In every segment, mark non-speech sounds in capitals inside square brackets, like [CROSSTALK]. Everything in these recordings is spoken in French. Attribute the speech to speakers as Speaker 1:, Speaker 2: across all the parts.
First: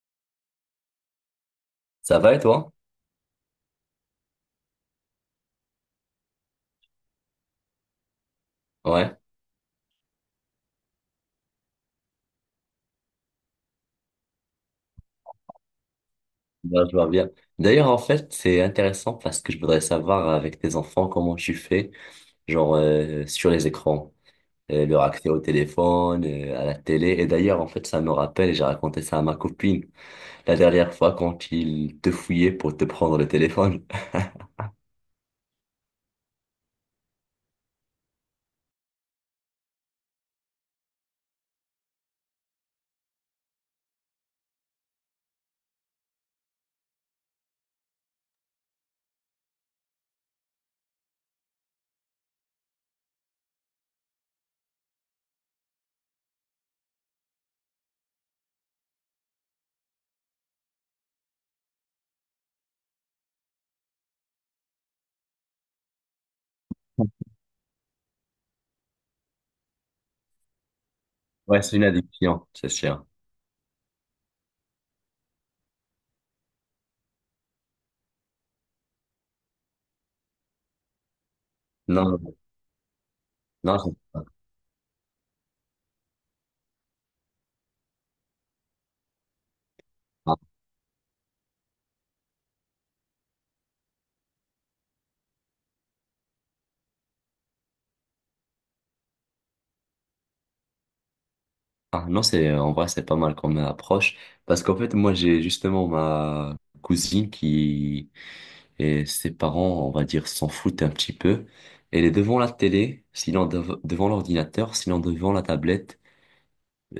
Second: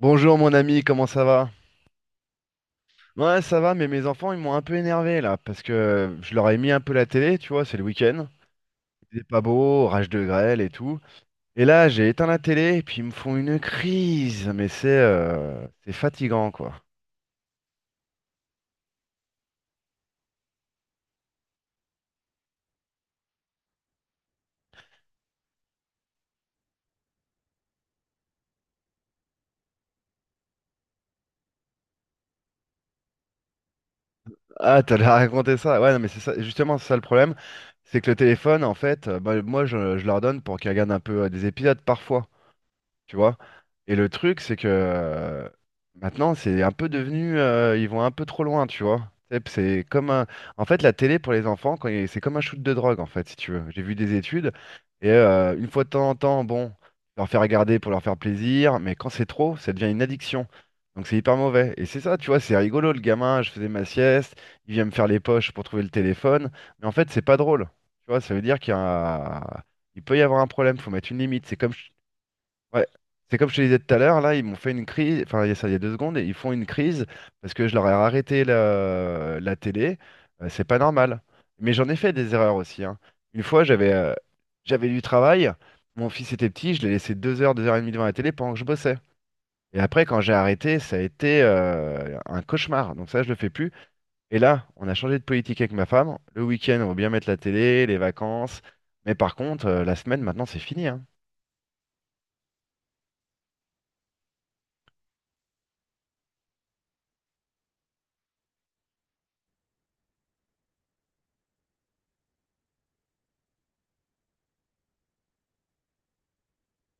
Speaker 1: Bonjour mon ami, comment ça va?
Speaker 2: Ça va et toi?
Speaker 1: Ouais, ça va, mais mes enfants, ils m'ont un peu énervé là, parce que je leur ai mis un peu la télé, tu vois, c'est le week-end.
Speaker 2: Ouais,
Speaker 1: Il est pas beau, rage de grêle et tout. Et là, j'ai éteint la télé, et puis ils me font une crise, mais c'est fatigant quoi.
Speaker 2: ben, je vois bien. D'ailleurs, en fait, c'est intéressant parce que je voudrais savoir avec tes enfants comment tu fais, genre sur les écrans, leur accès au téléphone, à la télé. Et d'ailleurs, en fait, ça me rappelle, et j'ai raconté ça à ma copine la dernière fois quand ils te fouillaient pour te prendre le téléphone. [LAUGHS]
Speaker 1: Ah, t'allais raconter ça? Ouais, non, mais c'est ça, justement, c'est ça le problème. C'est que le téléphone, en fait, bah, moi, je leur donne pour qu'ils regardent un peu des épisodes parfois. Tu vois. Et le truc, c'est que maintenant, c'est un peu devenu, ils vont un peu trop loin, tu vois. C'est comme un... En fait, la télé pour les enfants, c'est comme un shoot de drogue, en fait, si tu veux. J'ai vu des études, et une fois de temps en temps, bon, leur faire regarder pour leur faire plaisir, mais quand c'est trop, ça devient une addiction. Donc c'est hyper mauvais. Et c'est ça, tu vois, c'est rigolo, le gamin, je faisais ma sieste, il vient me faire les poches pour trouver le téléphone, mais en fait, c'est pas drôle. Tu vois, ça veut dire qu'il y a... un- il peut y avoir un problème, faut mettre une limite. C'est
Speaker 2: Ouais,
Speaker 1: comme.
Speaker 2: c'est une addiction, c'est
Speaker 1: Ouais.
Speaker 2: sûr.
Speaker 1: C'est comme je te disais tout à l'heure, là, ils m'ont fait une crise, enfin, il y a ça, il y a deux secondes, et ils font une crise parce que je leur ai arrêté la télé. C'est pas normal. Mais j'en ai
Speaker 2: Non,
Speaker 1: fait des erreurs aussi, hein. Une fois,
Speaker 2: non,
Speaker 1: j'avais
Speaker 2: c'est pas-
Speaker 1: j'avais du travail, mon fils était petit, je l'ai laissé deux heures et demie devant la télé pendant que je bossais. Et après, quand j'ai
Speaker 2: ah,
Speaker 1: arrêté, ça a été un cauchemar. Donc ça, je le fais plus. Et là, on a changé de politique avec ma femme. Le week-end, on va bien mettre la télé, les vacances. Mais par contre, la semaine, maintenant, c'est fini, hein.
Speaker 2: ah, non, c'est en vrai, c'est pas mal comme approche parce qu'en fait, moi, j'ai justement ma cousine qui et ses parents, on va dire, s'en foutent un petit peu. Elle est devant la télé, sinon devant l'ordinateur, sinon devant la tablette,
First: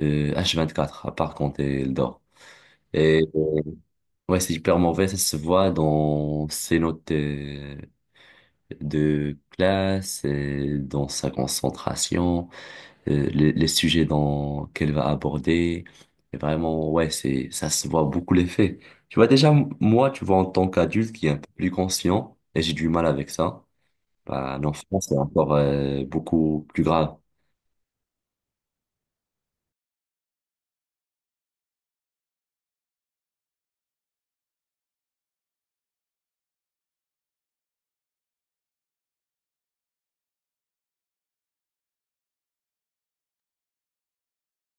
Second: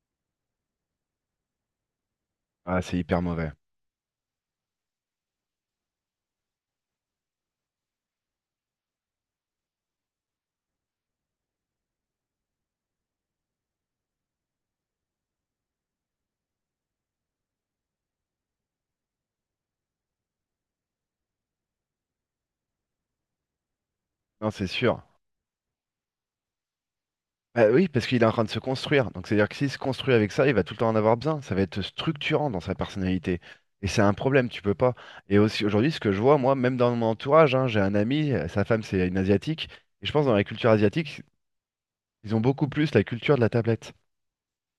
Speaker 2: h quatre à part quand elle dort.
Speaker 1: Ah, c'est hyper
Speaker 2: Et
Speaker 1: mauvais.
Speaker 2: ouais, c'est hyper mauvais, ça se voit dans ses notes de classe, et dans sa concentration, les sujets dans, qu'elle va aborder. Et vraiment, ouais, c'est, ça se voit beaucoup l'effet. Tu vois, déjà, moi, tu vois, en tant qu'adulte qui est un peu plus conscient, et j'ai du mal avec ça.
Speaker 1: Non,
Speaker 2: Bah,
Speaker 1: c'est
Speaker 2: en
Speaker 1: sûr.
Speaker 2: France, c'est encore beaucoup plus grave.
Speaker 1: Bah oui, parce qu'il est en train de se construire. Donc c'est-à-dire que s'il se construit avec ça, il va tout le temps en avoir besoin. Ça va être structurant dans sa personnalité. Et c'est un problème, tu peux pas. Et aussi aujourd'hui, ce que je vois, moi, même dans mon entourage, hein, j'ai un ami, sa femme, c'est une asiatique. Et je pense dans la culture asiatique, ils ont beaucoup plus la culture de la tablette.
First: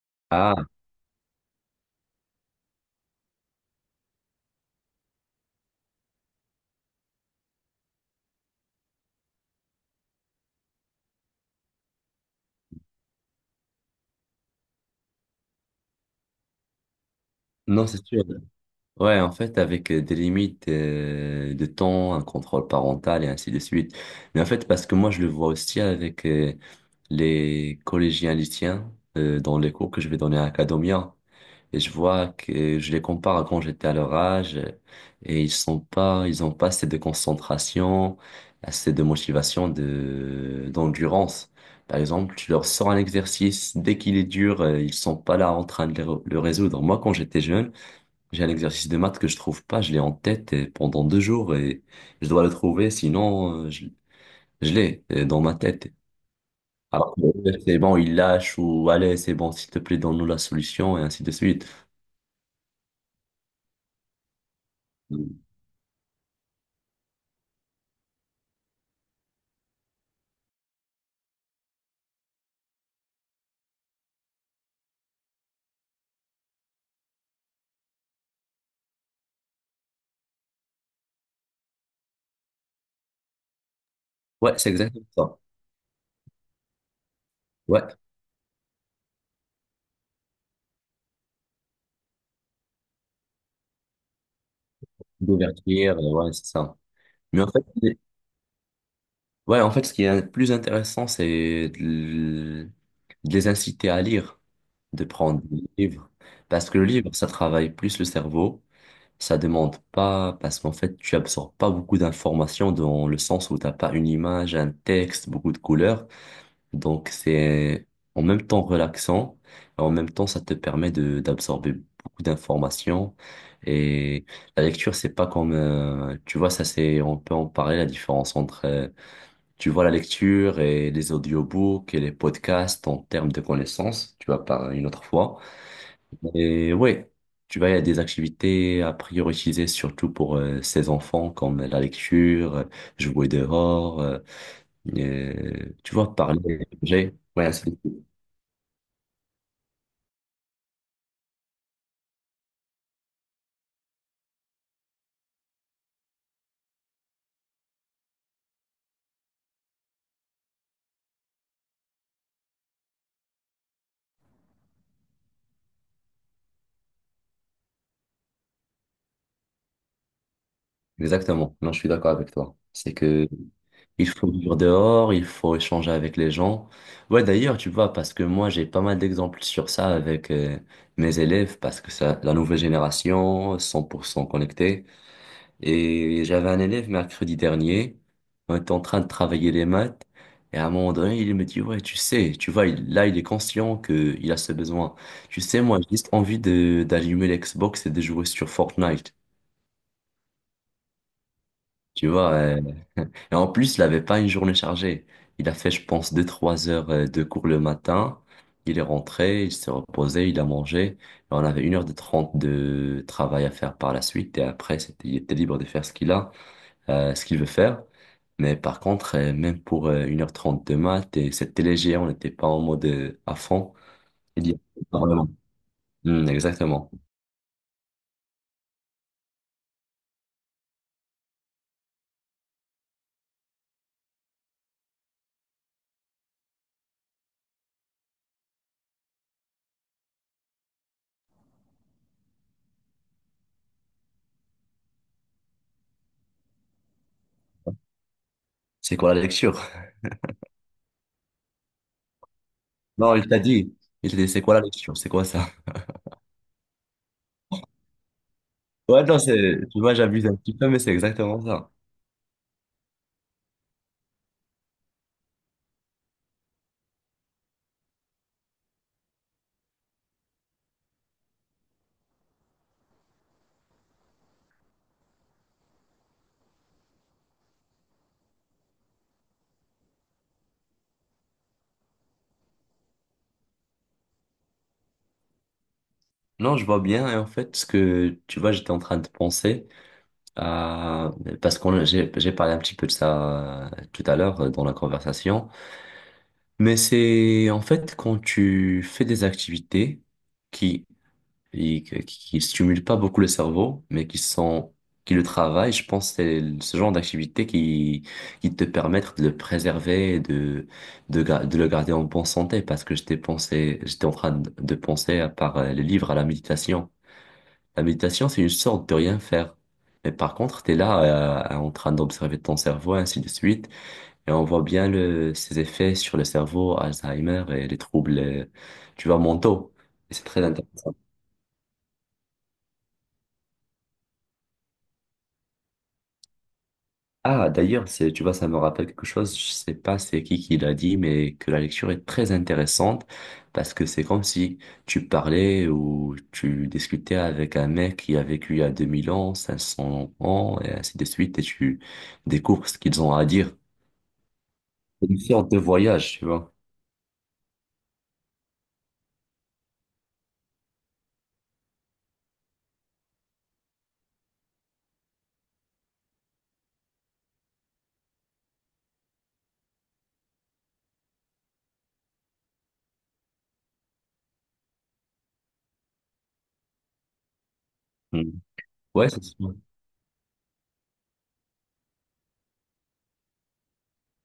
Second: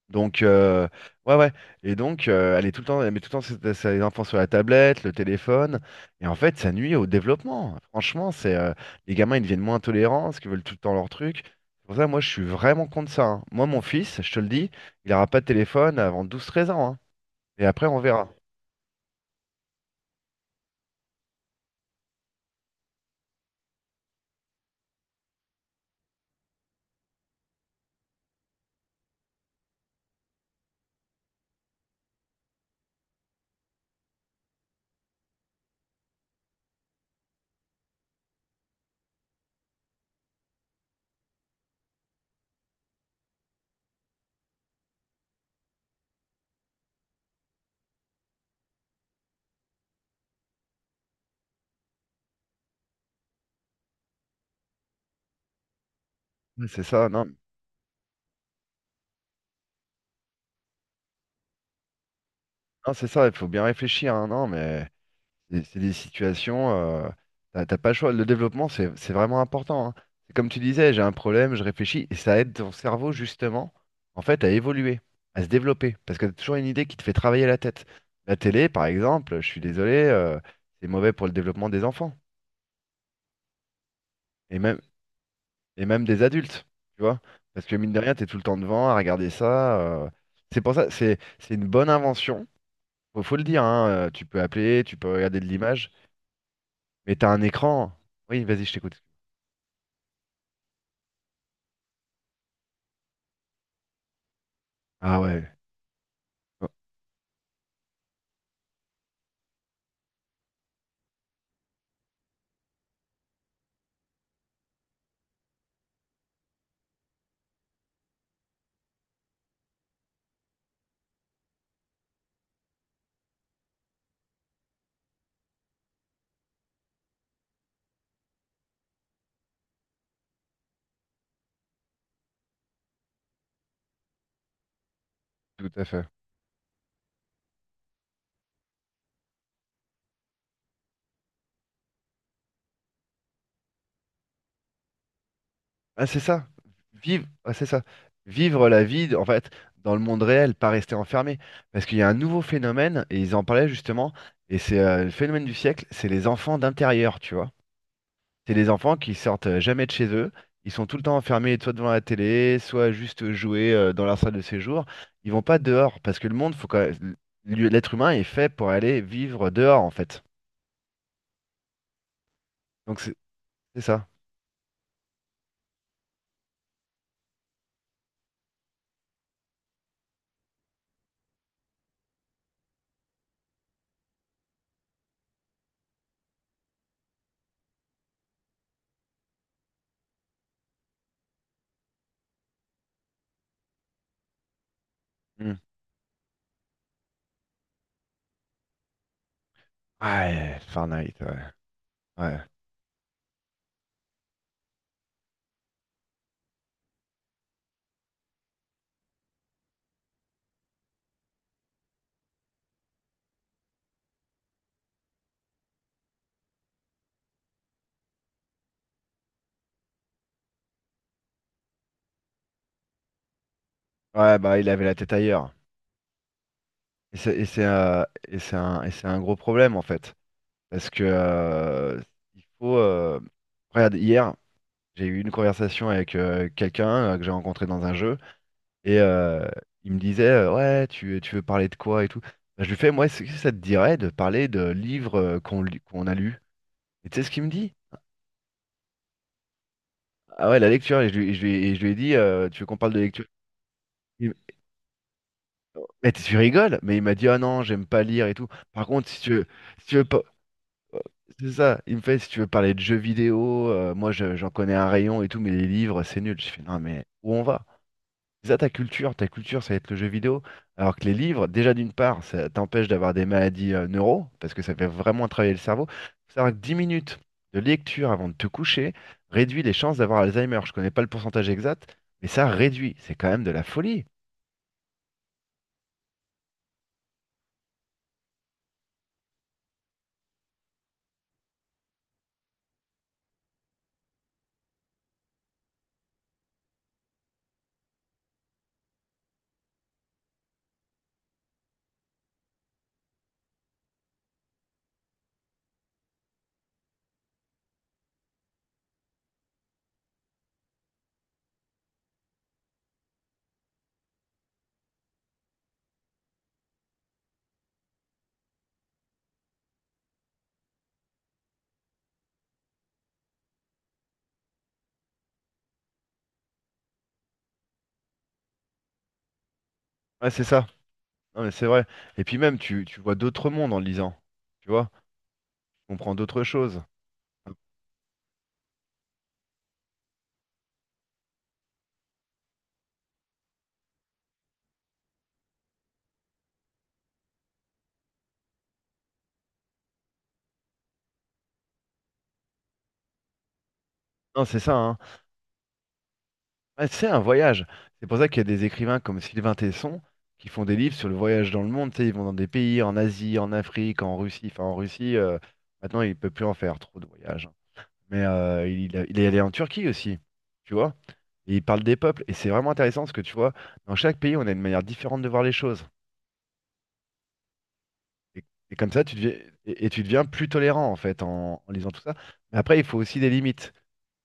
Speaker 1: Donc,
Speaker 2: Ah,
Speaker 1: ouais, ouais. Et donc, elle est tout le temps, elle met tout le temps ses enfants sur la tablette, le téléphone. Et en fait, ça nuit au développement. Franchement, c'est les gamins, ils deviennent moins tolérants parce qu'ils veulent tout le temps leur truc. C'est pour ça, moi, je suis vraiment contre ça, hein. Moi, mon fils, je te le dis, il n'aura pas de téléphone avant douze treize ans, hein. Et après,
Speaker 2: non,
Speaker 1: on
Speaker 2: c'est sûr.
Speaker 1: verra.
Speaker 2: Ouais, en fait, avec des limites de temps, un contrôle parental et ainsi de suite. Mais en fait, parce que moi, je le vois aussi avec les collégiens lycéens dans les cours que je vais donner à Academia. Et je vois que je les compare à quand j'étais à leur âge et ils sont pas, ils ont pas assez de concentration, assez de motivation, d'endurance. Par exemple, tu leur sors un exercice, dès qu'il est dur, ils sont pas là en train de le résoudre. Moi, quand j'étais jeune, j'ai un exercice de maths que je trouve pas, je l'ai en tête pendant deux jours et je dois le trouver, sinon je l'ai dans ma tête.
Speaker 1: Ouais, c'est ça,
Speaker 2: Alors que,
Speaker 1: non,
Speaker 2: c'est bon, ils lâchent ou allez, c'est bon, s'il te plaît, donne-nous la solution et ainsi de suite.
Speaker 1: non, c'est ça, il faut bien réfléchir, hein. Non, mais. C'est des situations, t'as pas le choix. Le développement, c'est vraiment important, hein. C'est comme tu disais, j'ai un problème, je réfléchis, et ça aide ton cerveau justement, en fait, à évoluer, à se développer, parce que t'as toujours une idée qui te fait travailler la tête. La télé, par exemple, je suis désolé, c'est mauvais pour le développement des enfants,
Speaker 2: Ouais,
Speaker 1: et
Speaker 2: c'est
Speaker 1: même,
Speaker 2: exactement ça.
Speaker 1: et même des adultes, tu vois, parce que mine
Speaker 2: Ouais,
Speaker 1: de rien, t'es tout le temps devant à regarder ça. C'est pour ça, c'est une bonne invention. Faut, faut le dire, hein, tu peux appeler, tu peux regarder de l'image,
Speaker 2: d'ouverture, ouais, c'est ça.
Speaker 1: mais t'as
Speaker 2: Mais
Speaker 1: un
Speaker 2: en fait,
Speaker 1: écran.
Speaker 2: les-
Speaker 1: Oui, vas-y, je t'écoute.
Speaker 2: ouais, en fait, ce qui est le plus intéressant, c'est de les inciter à lire, de
Speaker 1: Ah
Speaker 2: prendre
Speaker 1: ouais,
Speaker 2: des livres.
Speaker 1: oh,
Speaker 2: Parce que le livre, ça travaille plus le cerveau, ça demande pas, parce qu'en fait, tu absorbes pas beaucoup d'informations dans le sens où t'as pas une image, un texte, beaucoup de couleurs. Donc, c'est en même temps relaxant et en même temps, ça te permet de d'absorber beaucoup d'informations. Et la lecture, c'est pas comme, tu vois, ça c'est, on peut en parler, la différence entre, tu vois, la lecture et les audiobooks et les podcasts en termes de connaissances, tu vas par une autre fois.
Speaker 1: tout à fait.
Speaker 2: Et ouais, tu vois, il y a des activités à prioriser, surtout pour ces enfants, comme la lecture, jouer dehors, et, tu
Speaker 1: Ah
Speaker 2: vois,
Speaker 1: c'est ça,
Speaker 2: parler.
Speaker 1: vivre,
Speaker 2: Ouais,
Speaker 1: ah, c'est ça, vivre la vie en fait dans le monde réel, pas rester enfermé, parce qu'il y a un nouveau phénomène et ils en parlaient justement et c'est le phénomène du siècle, c'est les enfants d'intérieur, tu vois. C'est les enfants qui sortent jamais de chez eux, ils sont tout le temps enfermés soit devant la télé, soit juste jouer dans leur salle de séjour. Ils vont pas dehors parce que le monde, faut quand l'être humain est fait pour aller vivre dehors en fait.
Speaker 2: exactement. Non, je suis d'accord avec toi. C'est
Speaker 1: Donc c'est
Speaker 2: que
Speaker 1: c'est
Speaker 2: il
Speaker 1: ça.
Speaker 2: faut vivre dehors, il faut échanger avec les gens. Ouais, d'ailleurs, tu vois, parce que moi, j'ai pas mal d'exemples sur ça avec mes élèves, parce que ça, la nouvelle génération, 100% connectée. Et j'avais un élève mercredi dernier, on était en train de travailler les maths, et à un moment donné, il me dit, ouais, tu sais, tu vois, là, il est conscient que il a ce besoin. Tu
Speaker 1: Hmm.
Speaker 2: sais, moi, j'ai juste envie de d'allumer l'Xbox et de jouer sur Fortnite.
Speaker 1: Ouais, Fahrenheit, ouais.
Speaker 2: Tu vois,
Speaker 1: Ouais.
Speaker 2: et en plus, il n'avait pas une journée chargée. Il a fait, je pense, deux-trois heures de cours le matin. Il est rentré, il s'est reposé, il a mangé. Et on avait une heure de 30 de travail à faire par la suite. Et après, c'était, il était libre de faire ce qu'il a, ce qu'il veut faire. Mais par contre, même pour 1h30 de maths, et c'était léger, on n'était pas en mode à fond.
Speaker 1: Ouais, bah il avait la tête
Speaker 2: Vraiment.
Speaker 1: ailleurs.
Speaker 2: Hmm, exactement.
Speaker 1: Et c'est et c'est, et c'est un gros problème en fait. Parce que il faut. Regarde, hier, j'ai eu une conversation avec quelqu'un que j'ai rencontré dans un jeu. Et il me disait ouais, tu veux parler de quoi et tout. Bah, je lui fais moi, est-ce que ça te dirait de parler de livres qu'on a lus? Et tu sais ce qu'il me dit?
Speaker 2: C'est quoi la lecture?
Speaker 1: Ah ouais, la lecture. Et je lui, et je lui- et je lui ai dit tu veux qu'on parle de
Speaker 2: Non,
Speaker 1: lecture?
Speaker 2: il t'a dit. Il t'a dit,
Speaker 1: Il-
Speaker 2: c'est quoi la lecture? C'est quoi ça?
Speaker 1: Mais tu rigoles? Mais il m'a dit ah non, j'aime pas lire et tout. Par
Speaker 2: Ouais,
Speaker 1: contre,
Speaker 2: non,
Speaker 1: si tu veux.
Speaker 2: c'est, tu
Speaker 1: Si tu
Speaker 2: vois,
Speaker 1: veux pas...
Speaker 2: j'abuse un petit peu, mais c'est exactement
Speaker 1: C'est
Speaker 2: ça.
Speaker 1: ça. Il me fait, si tu veux parler de jeux vidéo, j'en connais un rayon et tout, mais les livres, c'est nul. Je fais, non, mais où on va? C'est ça ta culture, ça va être le jeu vidéo. Alors que les livres, déjà d'une part, ça t'empêche d'avoir des maladies neuro, parce que ça fait vraiment travailler le cerveau. Faut savoir que 10 minutes de lecture avant de te coucher réduit les chances d'avoir Alzheimer. Je connais pas le pourcentage exact, mais ça réduit. C'est quand même de la folie.
Speaker 2: Non, je vois bien. Et en fait, ce que tu vois, j'étais en train de penser à parce qu'on j'ai parlé un petit peu de ça tout à l'heure dans la conversation. Mais c'est en fait quand tu fais des activités qui qui stimulent pas beaucoup le cerveau, mais qui sont qui le travaillent. Je pense que c'est ce genre d'activités qui te permettent de le préserver, et de le garder en bonne santé. Parce que j'étais pensé, j'étais en train de penser à part les livres à la méditation. La méditation, c'est une sorte de rien faire. Mais par contre, t'es là, en train d'observer ton cerveau, ainsi de suite, et on voit bien le, ses effets sur le cerveau, Alzheimer et les troubles, tu vois, mentaux. Et c'est
Speaker 1: Ouais,
Speaker 2: très
Speaker 1: c'est ça.
Speaker 2: intéressant.
Speaker 1: Non, mais c'est vrai. Et puis même, tu vois d'autres mondes en lisant. Tu vois, tu comprends d'autres choses.
Speaker 2: Ah, d'ailleurs, c'est, tu vois, ça me rappelle quelque chose, je sais pas c'est qui l'a dit, mais que la lecture est très intéressante parce que c'est comme si tu parlais ou tu discutais avec un mec qui a vécu il y a 2000 ans, 500 ans, et ainsi de suite, et tu découvres ce qu'ils ont à dire.
Speaker 1: Non, c'est ça, hein.
Speaker 2: C'est une sorte de voyage, tu vois.
Speaker 1: Ouais, c'est un voyage. C'est pour ça qu'il y a des écrivains comme Sylvain Tesson qui font des livres sur le voyage dans le monde. Tu sais, ils vont dans des pays, en Asie, en Afrique, en Russie. Enfin, en Russie, maintenant, il peut plus en faire trop de voyages, hein. Mais il est allé en Turquie aussi, tu vois. Et il parle des peuples. Et c'est vraiment intéressant parce que tu vois, dans chaque pays, on a une manière différente de voir les choses.
Speaker 2: Mm.
Speaker 1: Et, et comme ça,
Speaker 2: Ouais,
Speaker 1: tu
Speaker 2: c'est
Speaker 1: deviens,
Speaker 2: sûr.
Speaker 1: et tu deviens plus tolérant en fait en lisant tout ça. Mais après, il faut aussi des limites.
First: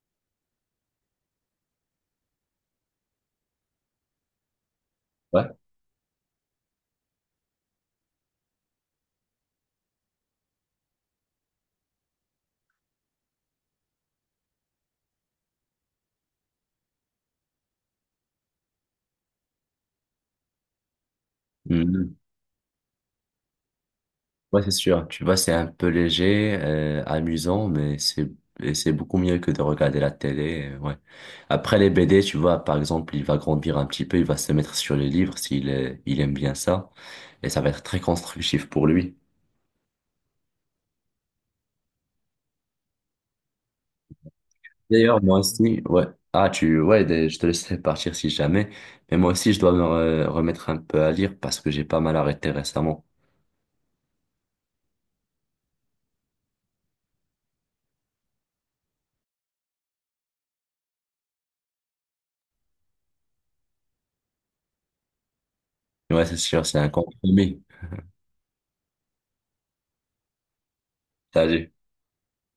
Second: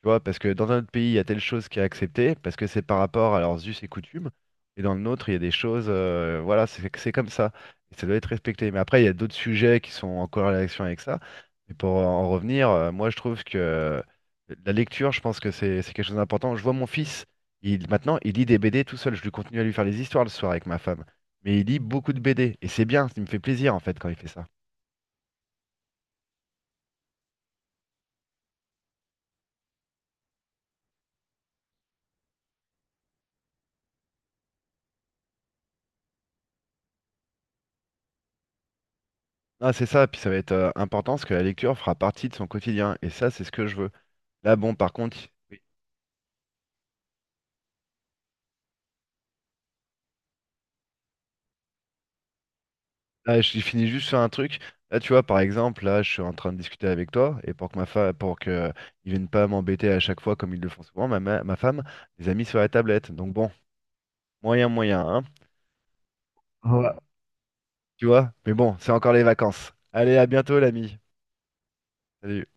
Speaker 1: Tu vois, parce que dans un autre pays, il y a telle chose qui est acceptée, parce que c'est par rapport à leurs us et coutumes. Et dans le nôtre, il y a des
Speaker 2: Ouais.
Speaker 1: choses, voilà, c'est comme ça. Et ça doit être respecté. Mais après, il y a d'autres sujets qui sont en corrélation avec ça. Et pour en revenir, moi, je trouve que la lecture, je pense que c'est quelque chose d'important. Je vois mon fils, maintenant, il lit des BD tout seul. Je lui continue à lui faire les histoires le soir avec ma femme mais il lit beaucoup
Speaker 2: Mm.
Speaker 1: de BD. Et c'est bien, ça me fait plaisir en fait quand il fait ça.
Speaker 2: Ouais, c'est sûr. Tu vois, c'est un peu léger, amusant, mais c'est et c'est beaucoup mieux que de regarder la télé. Ouais. Après les BD, tu vois, par exemple, il va grandir un petit peu, il va se mettre sur les livres il aime bien ça, et ça va être très constructif pour lui.
Speaker 1: Ah, c'est ça, puis ça va être important parce que la lecture fera partie de son quotidien. Et ça, c'est ce que je veux. Là, bon, par contre,
Speaker 2: D'ailleurs, moi
Speaker 1: oui.
Speaker 2: aussi, ouais. Ah, tu, ouais, je te laisserai partir si jamais. Mais moi aussi, je dois me remettre un peu à lire parce que j'ai pas mal arrêté récemment.
Speaker 1: Là, je finis juste sur un truc. Là, tu vois, par exemple, là, je suis en train de discuter avec toi, et pour que ma femme, pour que ils viennent pas m'embêter à chaque fois comme ils le font souvent, ma femme les a mis sur la tablette. Donc bon, moyen, moyen, hein.
Speaker 2: Ouais, c'est sûr, c'est un
Speaker 1: Ouais.
Speaker 2: compromis.
Speaker 1: Tu vois? Mais bon, c'est encore les vacances. Allez, à bientôt, l'ami.
Speaker 2: Salut.
Speaker 1: Salut.